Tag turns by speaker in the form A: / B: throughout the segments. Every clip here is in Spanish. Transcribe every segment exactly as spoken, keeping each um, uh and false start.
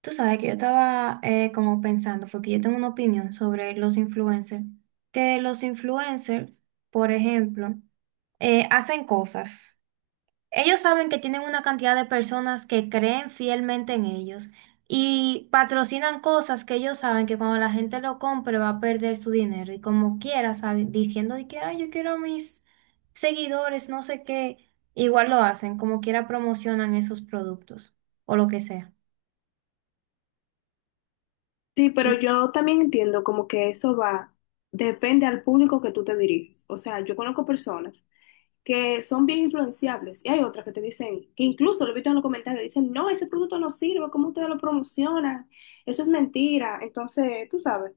A: Tú sabes que yo estaba eh, como pensando, porque yo tengo una opinión sobre los influencers, que los influencers, por ejemplo, eh, hacen cosas. Ellos saben que tienen una cantidad de personas que creen fielmente en ellos y patrocinan cosas que ellos saben que cuando la gente lo compre va a perder su dinero y como quiera, sabe- diciendo de que, ay, yo quiero a mis seguidores, no sé qué, igual lo hacen, como quiera promocionan esos productos o lo que sea.
B: Sí, pero yo también entiendo como que eso va, depende al público que tú te diriges. O sea, yo conozco personas que son bien influenciables y hay otras que te dicen, que incluso lo he visto en los comentarios, dicen, no, ese producto no sirve, ¿cómo ustedes lo promocionan? Eso es mentira. Entonces, tú sabes,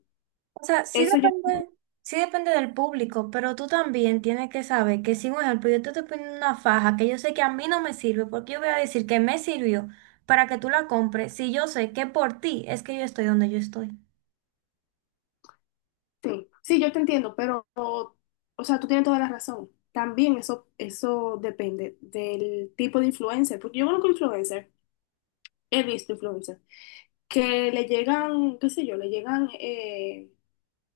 A: O sea, sí
B: eso yo,
A: depende, sí depende del público, pero tú también tienes que saber que si, por ejemplo, yo te estoy poniendo una faja que yo sé que a mí no me sirve, porque yo voy a decir que me sirvió para que tú la compres, si yo sé que por ti es que yo estoy donde yo estoy.
B: sí, sí, yo te entiendo, pero, o sea, tú tienes toda la razón. También eso, eso depende del tipo de influencer, porque yo conozco influencer, he visto influencer que le llegan, qué sé yo, le llegan eh,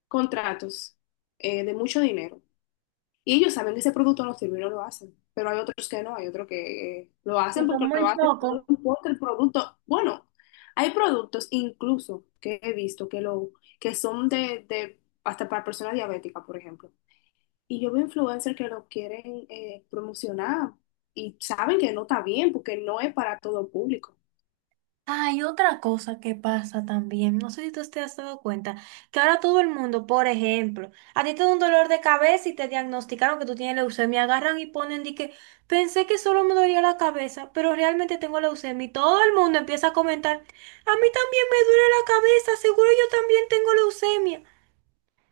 B: contratos eh, de mucho dinero. Y ellos saben que ese producto no sirve y no lo hacen. Pero hay otros que no, hay otros que eh, lo
A: Yo
B: hacen
A: soy
B: porque
A: muy
B: lo hacen, no
A: poco.
B: importa el producto. Bueno, hay productos incluso que he visto que, lo, que son de, de- hasta para personas diabéticas, por ejemplo. Y yo veo influencers que lo quieren eh, promocionar y saben que no está bien porque no es para todo público.
A: Hay otra cosa que pasa también, no sé si tú te has dado cuenta, que ahora todo el mundo, por ejemplo, a ti te da un dolor de cabeza y te diagnosticaron que tú tienes leucemia, agarran y ponen de que pensé que solo me dolía la cabeza, pero realmente tengo leucemia y todo el mundo empieza a comentar, a mí también me duele la cabeza, seguro yo también tengo leucemia.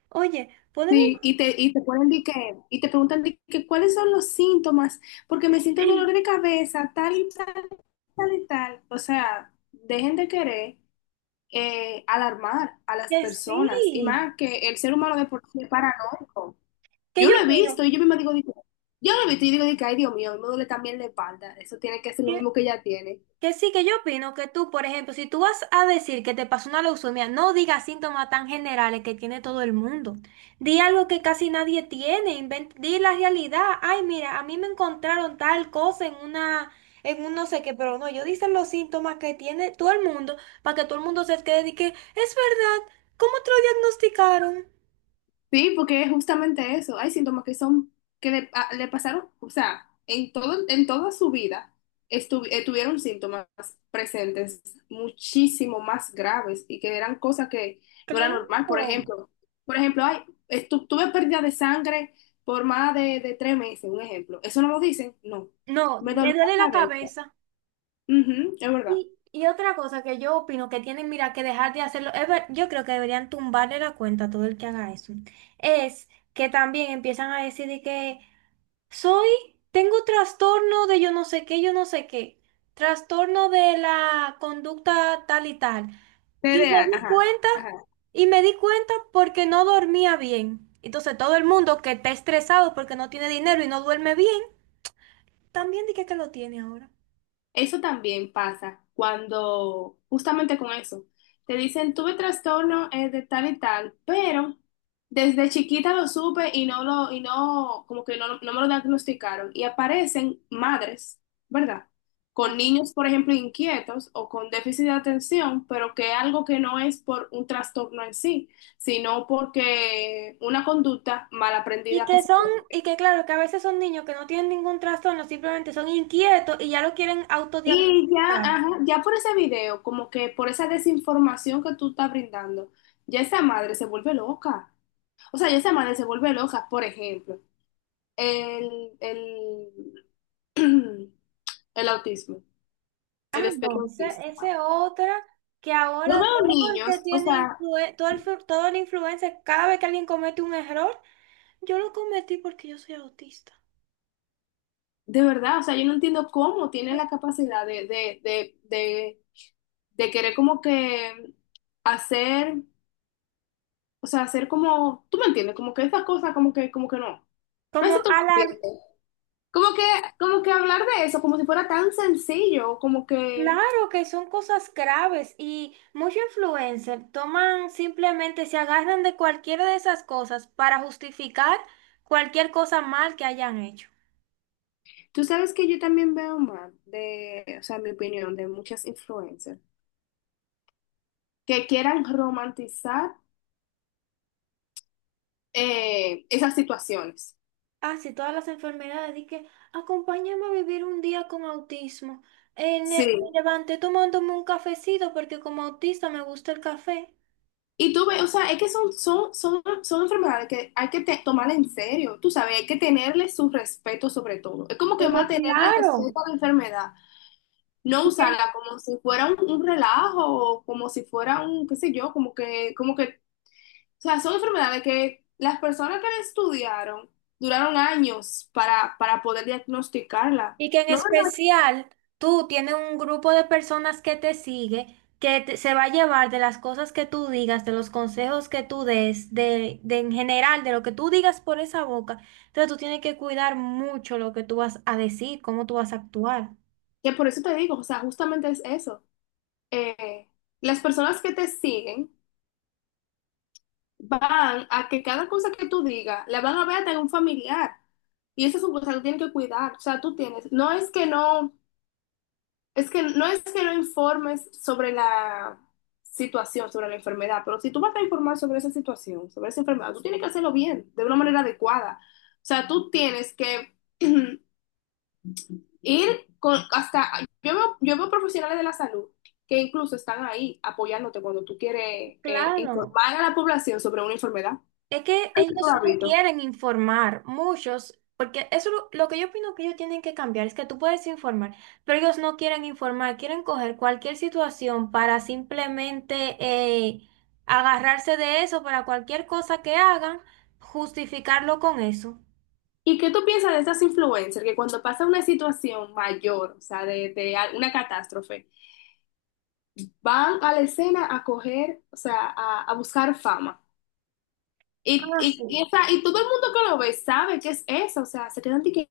A: Oye, ponen
B: Sí,
A: un...
B: y te, y te ponen de que, y te preguntan de que cuáles son los síntomas, porque me siento dolor de cabeza, tal y tal, tal y tal. O sea, dejen de querer eh, alarmar a las
A: ¿Que
B: personas, y
A: sí,
B: más que el ser humano de por sí es paranoico.
A: que
B: Yo
A: yo
B: lo he
A: opino?
B: visto, y yo misma digo, de que- yo lo he visto, y digo, de que, ay, Dios mío, me duele también la espalda, eso tiene que ser lo mismo que ella tiene.
A: Que sí, que yo opino que tú, por ejemplo, si tú vas a decir que te pasó una leucemia, no digas síntomas tan generales que tiene todo el mundo. Di algo que casi nadie tiene, inven- di la realidad. Ay, mira, a mí me encontraron tal cosa en una, en un no sé qué, pero no, yo dicen los síntomas que tiene todo el mundo para que todo el mundo se quede y que es verdad, ¿cómo te lo diagnosticaron?
B: Sí, porque es justamente eso. Hay síntomas que son, que le, a- le pasaron, o sea, en todo, en toda su vida estu- eh, tuvieron síntomas presentes muchísimo más graves y que eran cosas que no era
A: Claro.
B: normal. Por ejemplo, por ejemplo, hay, estu- tuve pérdida de sangre por más de, de tres meses, un ejemplo. ¿Eso no lo dicen? No.
A: No,
B: Me
A: me
B: dolió
A: duele
B: la
A: la
B: cabeza.
A: cabeza.
B: Ujú, es verdad.
A: Y, y otra cosa que yo opino que tienen, mira, que dejar de hacerlo, es ver- yo creo que deberían tumbarle la cuenta a todo el que haga eso, es que también empiezan a decir de que soy, tengo trastorno de yo no sé qué, yo no sé qué, trastorno de la conducta tal y tal.
B: T
A: Y me
B: TDA,
A: di
B: ajá.
A: cuenta,
B: Ajá.
A: y me di cuenta porque no dormía bien. Entonces todo el mundo que está estresado porque no tiene dinero y no duerme bien, también dije que lo tiene ahora.
B: Eso también pasa cuando, justamente con eso, te dicen, tuve trastorno eh, de tal y tal, pero desde chiquita lo supe y no lo, y no, como que no, no me lo diagnosticaron. Y aparecen madres, ¿verdad? Con niños, por ejemplo, inquietos o con déficit de atención, pero que algo que no es por un trastorno en sí, sino porque una conducta mal
A: Y
B: aprendida que
A: que
B: se
A: son,
B: dio.
A: y que claro, que a veces son niños que no tienen ningún trastorno, simplemente son inquietos y ya lo quieren
B: Y ya,
A: autodiagnosticar.
B: ajá, ya por ese video, como que por esa desinformación que tú estás brindando, ya esa madre se vuelve loca. O sea, ya esa madre se vuelve loca, por ejemplo, el, el, el autismo, el
A: Ah, no,
B: espectro
A: ese,
B: autista.
A: ese otra que
B: Yo
A: ahora
B: veo
A: todo el
B: niños,
A: que
B: o
A: tiene
B: sea,
A: influen- todo el, flu- todo el influencer, cada vez que alguien comete un error, yo lo cometí porque yo soy autista.
B: de verdad, o sea, yo no entiendo cómo tienen la capacidad de, de, de, de, de querer como que hacer, o sea, hacer como, tú me entiendes, como que esa cosa, como que, como que no. No
A: Como
B: sé si tú me
A: alarm,
B: entiendes. Como que, como que hablar de eso, como si fuera tan sencillo, como que
A: claro que son cosas graves y muchos influencers toman simplemente, se agarran de cualquiera de esas cosas para justificar cualquier cosa mal que hayan hecho.
B: tú sabes que yo también veo mal de, o sea, mi opinión de muchas influencers que quieran romantizar eh, esas situaciones.
A: Así todas las enfermedades, y que acompáñame a vivir un día con autismo. Eh,
B: Sí.
A: ne- me levanté tomándome un cafecito porque como autista me gusta el café.
B: Y tú ves, o sea, es que son, son, son, son enfermedades que hay que te- tomar en serio, tú sabes, hay que tenerle su respeto sobre todo. Es como que
A: Pero
B: más tenerle
A: claro.
B: respeto a la enfermedad, no
A: Y que
B: usarla como si fuera un, un relajo o como si fuera un, qué sé yo, como que, como que. O sea, son enfermedades que las personas que la estudiaron duraron años para, para poder diagnosticarla.
A: y que en
B: No,
A: especial tú tienes un grupo de personas que te sigue, que te- se va a llevar de las cosas que tú digas, de los consejos que tú des, de, de en general, de lo que tú digas por esa boca. Entonces tú tienes que cuidar mucho lo que tú vas a decir, cómo tú vas a actuar.
B: que por eso te digo, o sea, justamente es eso. Eh, las personas que te siguen van a que cada cosa que tú digas la van a ver hasta en un familiar. Y eso es un cosa que tienen que cuidar. O sea, tú tienes, no es que no. Es que no es que no informes sobre la situación, sobre la enfermedad, pero si tú vas a informar sobre esa situación, sobre esa enfermedad, tú tienes que hacerlo bien, de una manera adecuada. O sea, tú tienes que ir con hasta, yo veo, yo veo profesionales de la salud que incluso están ahí apoyándote cuando tú quieres eh,
A: Claro.
B: informar a la población sobre una enfermedad.
A: Es que
B: Tú
A: ellos
B: has
A: no
B: visto.
A: quieren informar, muchos, porque eso lo, lo que yo opino que ellos tienen que cambiar es que tú puedes informar, pero ellos no quieren informar, quieren coger cualquier situación para simplemente eh, agarrarse de eso, para cualquier cosa que hagan, justificarlo con eso.
B: ¿Y qué tú piensas de esas influencers que cuando pasa una situación mayor, o sea, de, de una catástrofe, van a la escena a coger, o sea, a, a buscar fama. Y,
A: Ah,
B: y,
A: sí.
B: y, o sea, y todo el mundo que lo ve sabe que es eso, o sea, se quedan de que,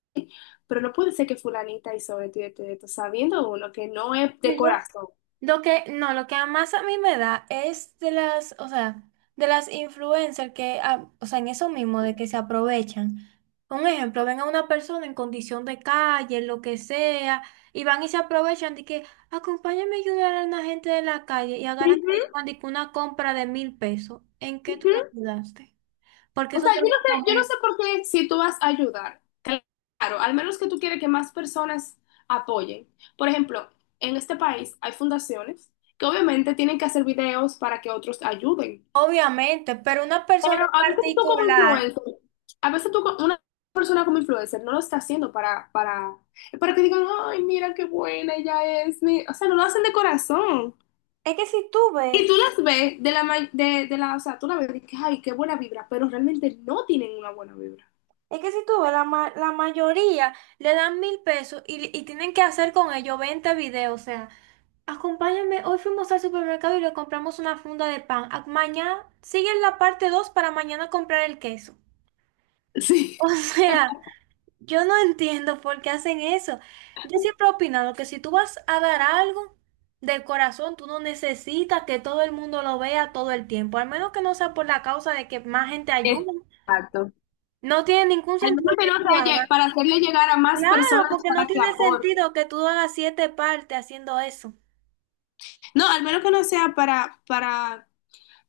B: pero no puede ser que fulanita hizo esto y esto y esto, sabiendo uno que no es de
A: Yo
B: corazón.
A: lo que, no, lo que más a mí me da es de las, o sea, de las influencers que, ah, o sea, en eso mismo, de que se aprovechan. Un ejemplo, ven a una persona en condición de calle, lo que sea, y van y se aprovechan de que, acompáñame a ayudar a una gente de la calle y agarran
B: Ujú,
A: que llevan de que una compra de mil pesos. ¿En qué tú la
B: ujú.
A: ayudaste? Porque
B: O
A: eso
B: sea,
A: se
B: yo
A: lo
B: no
A: va a
B: sé, yo no
A: comer.
B: sé por qué si tú vas a ayudar, claro, al menos que tú quieres que más personas apoyen. Por ejemplo, en este país hay fundaciones que obviamente tienen que hacer videos para que otros ayuden.
A: Obviamente, pero una persona
B: Pero
A: en
B: a veces tú como
A: particular,
B: influencer, a veces tú, co- una persona como influencer no lo está haciendo para, para, para, que digan, ay, mira qué buena ella es. mi-". O sea, no lo hacen de corazón.
A: es que si tú
B: Y
A: ves...
B: tú las ves de la, ma- de, de la, o sea, tú la ves y dices, ay, qué buena vibra, pero realmente no tienen una buena vibra.
A: Es que si tú ves, la, ma- la mayoría le dan mil pesos y, y tienen que hacer con ello veinte videos. O sea, acompáñame, hoy fuimos al supermercado y le compramos una funda de pan. Ah, mañana siguen la parte dos para mañana comprar el queso.
B: Sí,
A: O sea, yo no entiendo por qué hacen eso. Yo siempre he opinado que si tú vas a dar algo del corazón, tú no necesitas que todo el mundo lo vea todo el tiempo. Al menos que no sea por la causa de que más gente ayude.
B: exacto.
A: No tiene ningún
B: Al
A: sentido
B: menos que no
A: que tú
B: sea lle-
A: hagas.
B: para hacerle llegar a más
A: Claro,
B: personas
A: porque no
B: para que
A: tiene
B: aporten.
A: sentido que tú hagas siete partes haciendo eso.
B: No, al menos que no sea para, para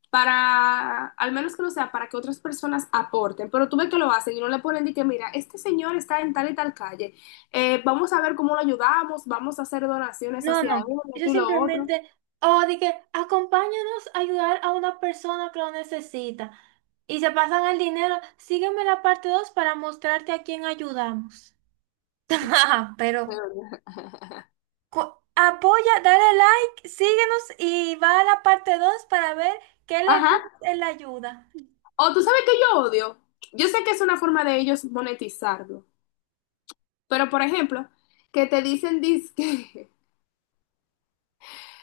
B: para, al menos que no sea, para que otras personas aporten, pero tú ves que lo hacen y no le ponen de que, mira, este señor está en tal y tal calle, eh, vamos a ver cómo lo ayudamos, vamos a hacer donaciones
A: No,
B: hacia él,
A: no. Yo
B: tú lo otro.
A: simplemente, o de que acompáñanos a ayudar a una persona que lo necesita. Y se pasan el dinero. Sígueme la parte dos para mostrarte a quién ayudamos. Pero cu- apoya, dale like, síguenos y va a la parte dos para ver qué le
B: Ajá.
A: dices en la ayuda.
B: O tú sabes que yo odio. Yo sé que es una forma de ellos monetizarlo, pero por ejemplo, que te dicen disque,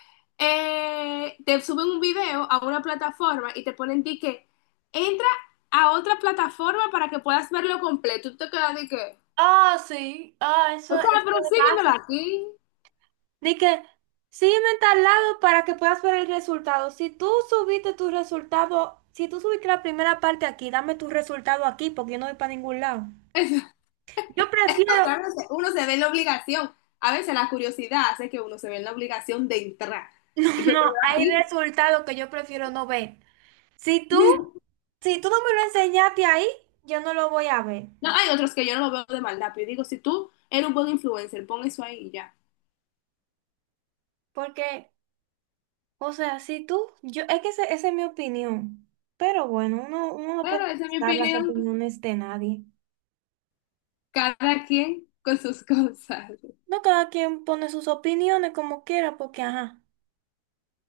B: eh, te suben un video a una plataforma y te ponen que entra a otra plataforma para que puedas verlo completo. Tú te quedas de que
A: Ah, sí. Ah, eso,
B: O sea,
A: eso
B: pero
A: es
B: síguemelo
A: básico.
B: aquí.
A: De que sígueme en tal lado para que puedas ver el resultado. Si tú subiste tu resultado, si tú subiste la primera parte aquí, dame tu resultado aquí porque yo no voy para ningún lado. Yo
B: O
A: prefiero,
B: sea, uno se uno se ve en la obligación. A veces la curiosidad hace que uno se ve en la obligación de entrar. Y
A: no,
B: pero pero
A: no, hay
B: así.
A: resultados que yo prefiero no ver. Si tú, si tú no me lo enseñaste ahí, yo no lo voy a ver.
B: No, hay otros que yo no lo veo de maldad, pero yo digo, si tú eres un buen influencer, pon eso ahí y ya.
A: Porque, o sea, si tú, yo, es que ese- esa es mi opinión. Pero bueno, uno, uno no
B: Bueno,
A: puede
B: esa es mi
A: dar las
B: opinión.
A: opiniones de nadie.
B: Cada quien con sus cosas.
A: No, cada quien pone sus opiniones como quiera, porque ajá.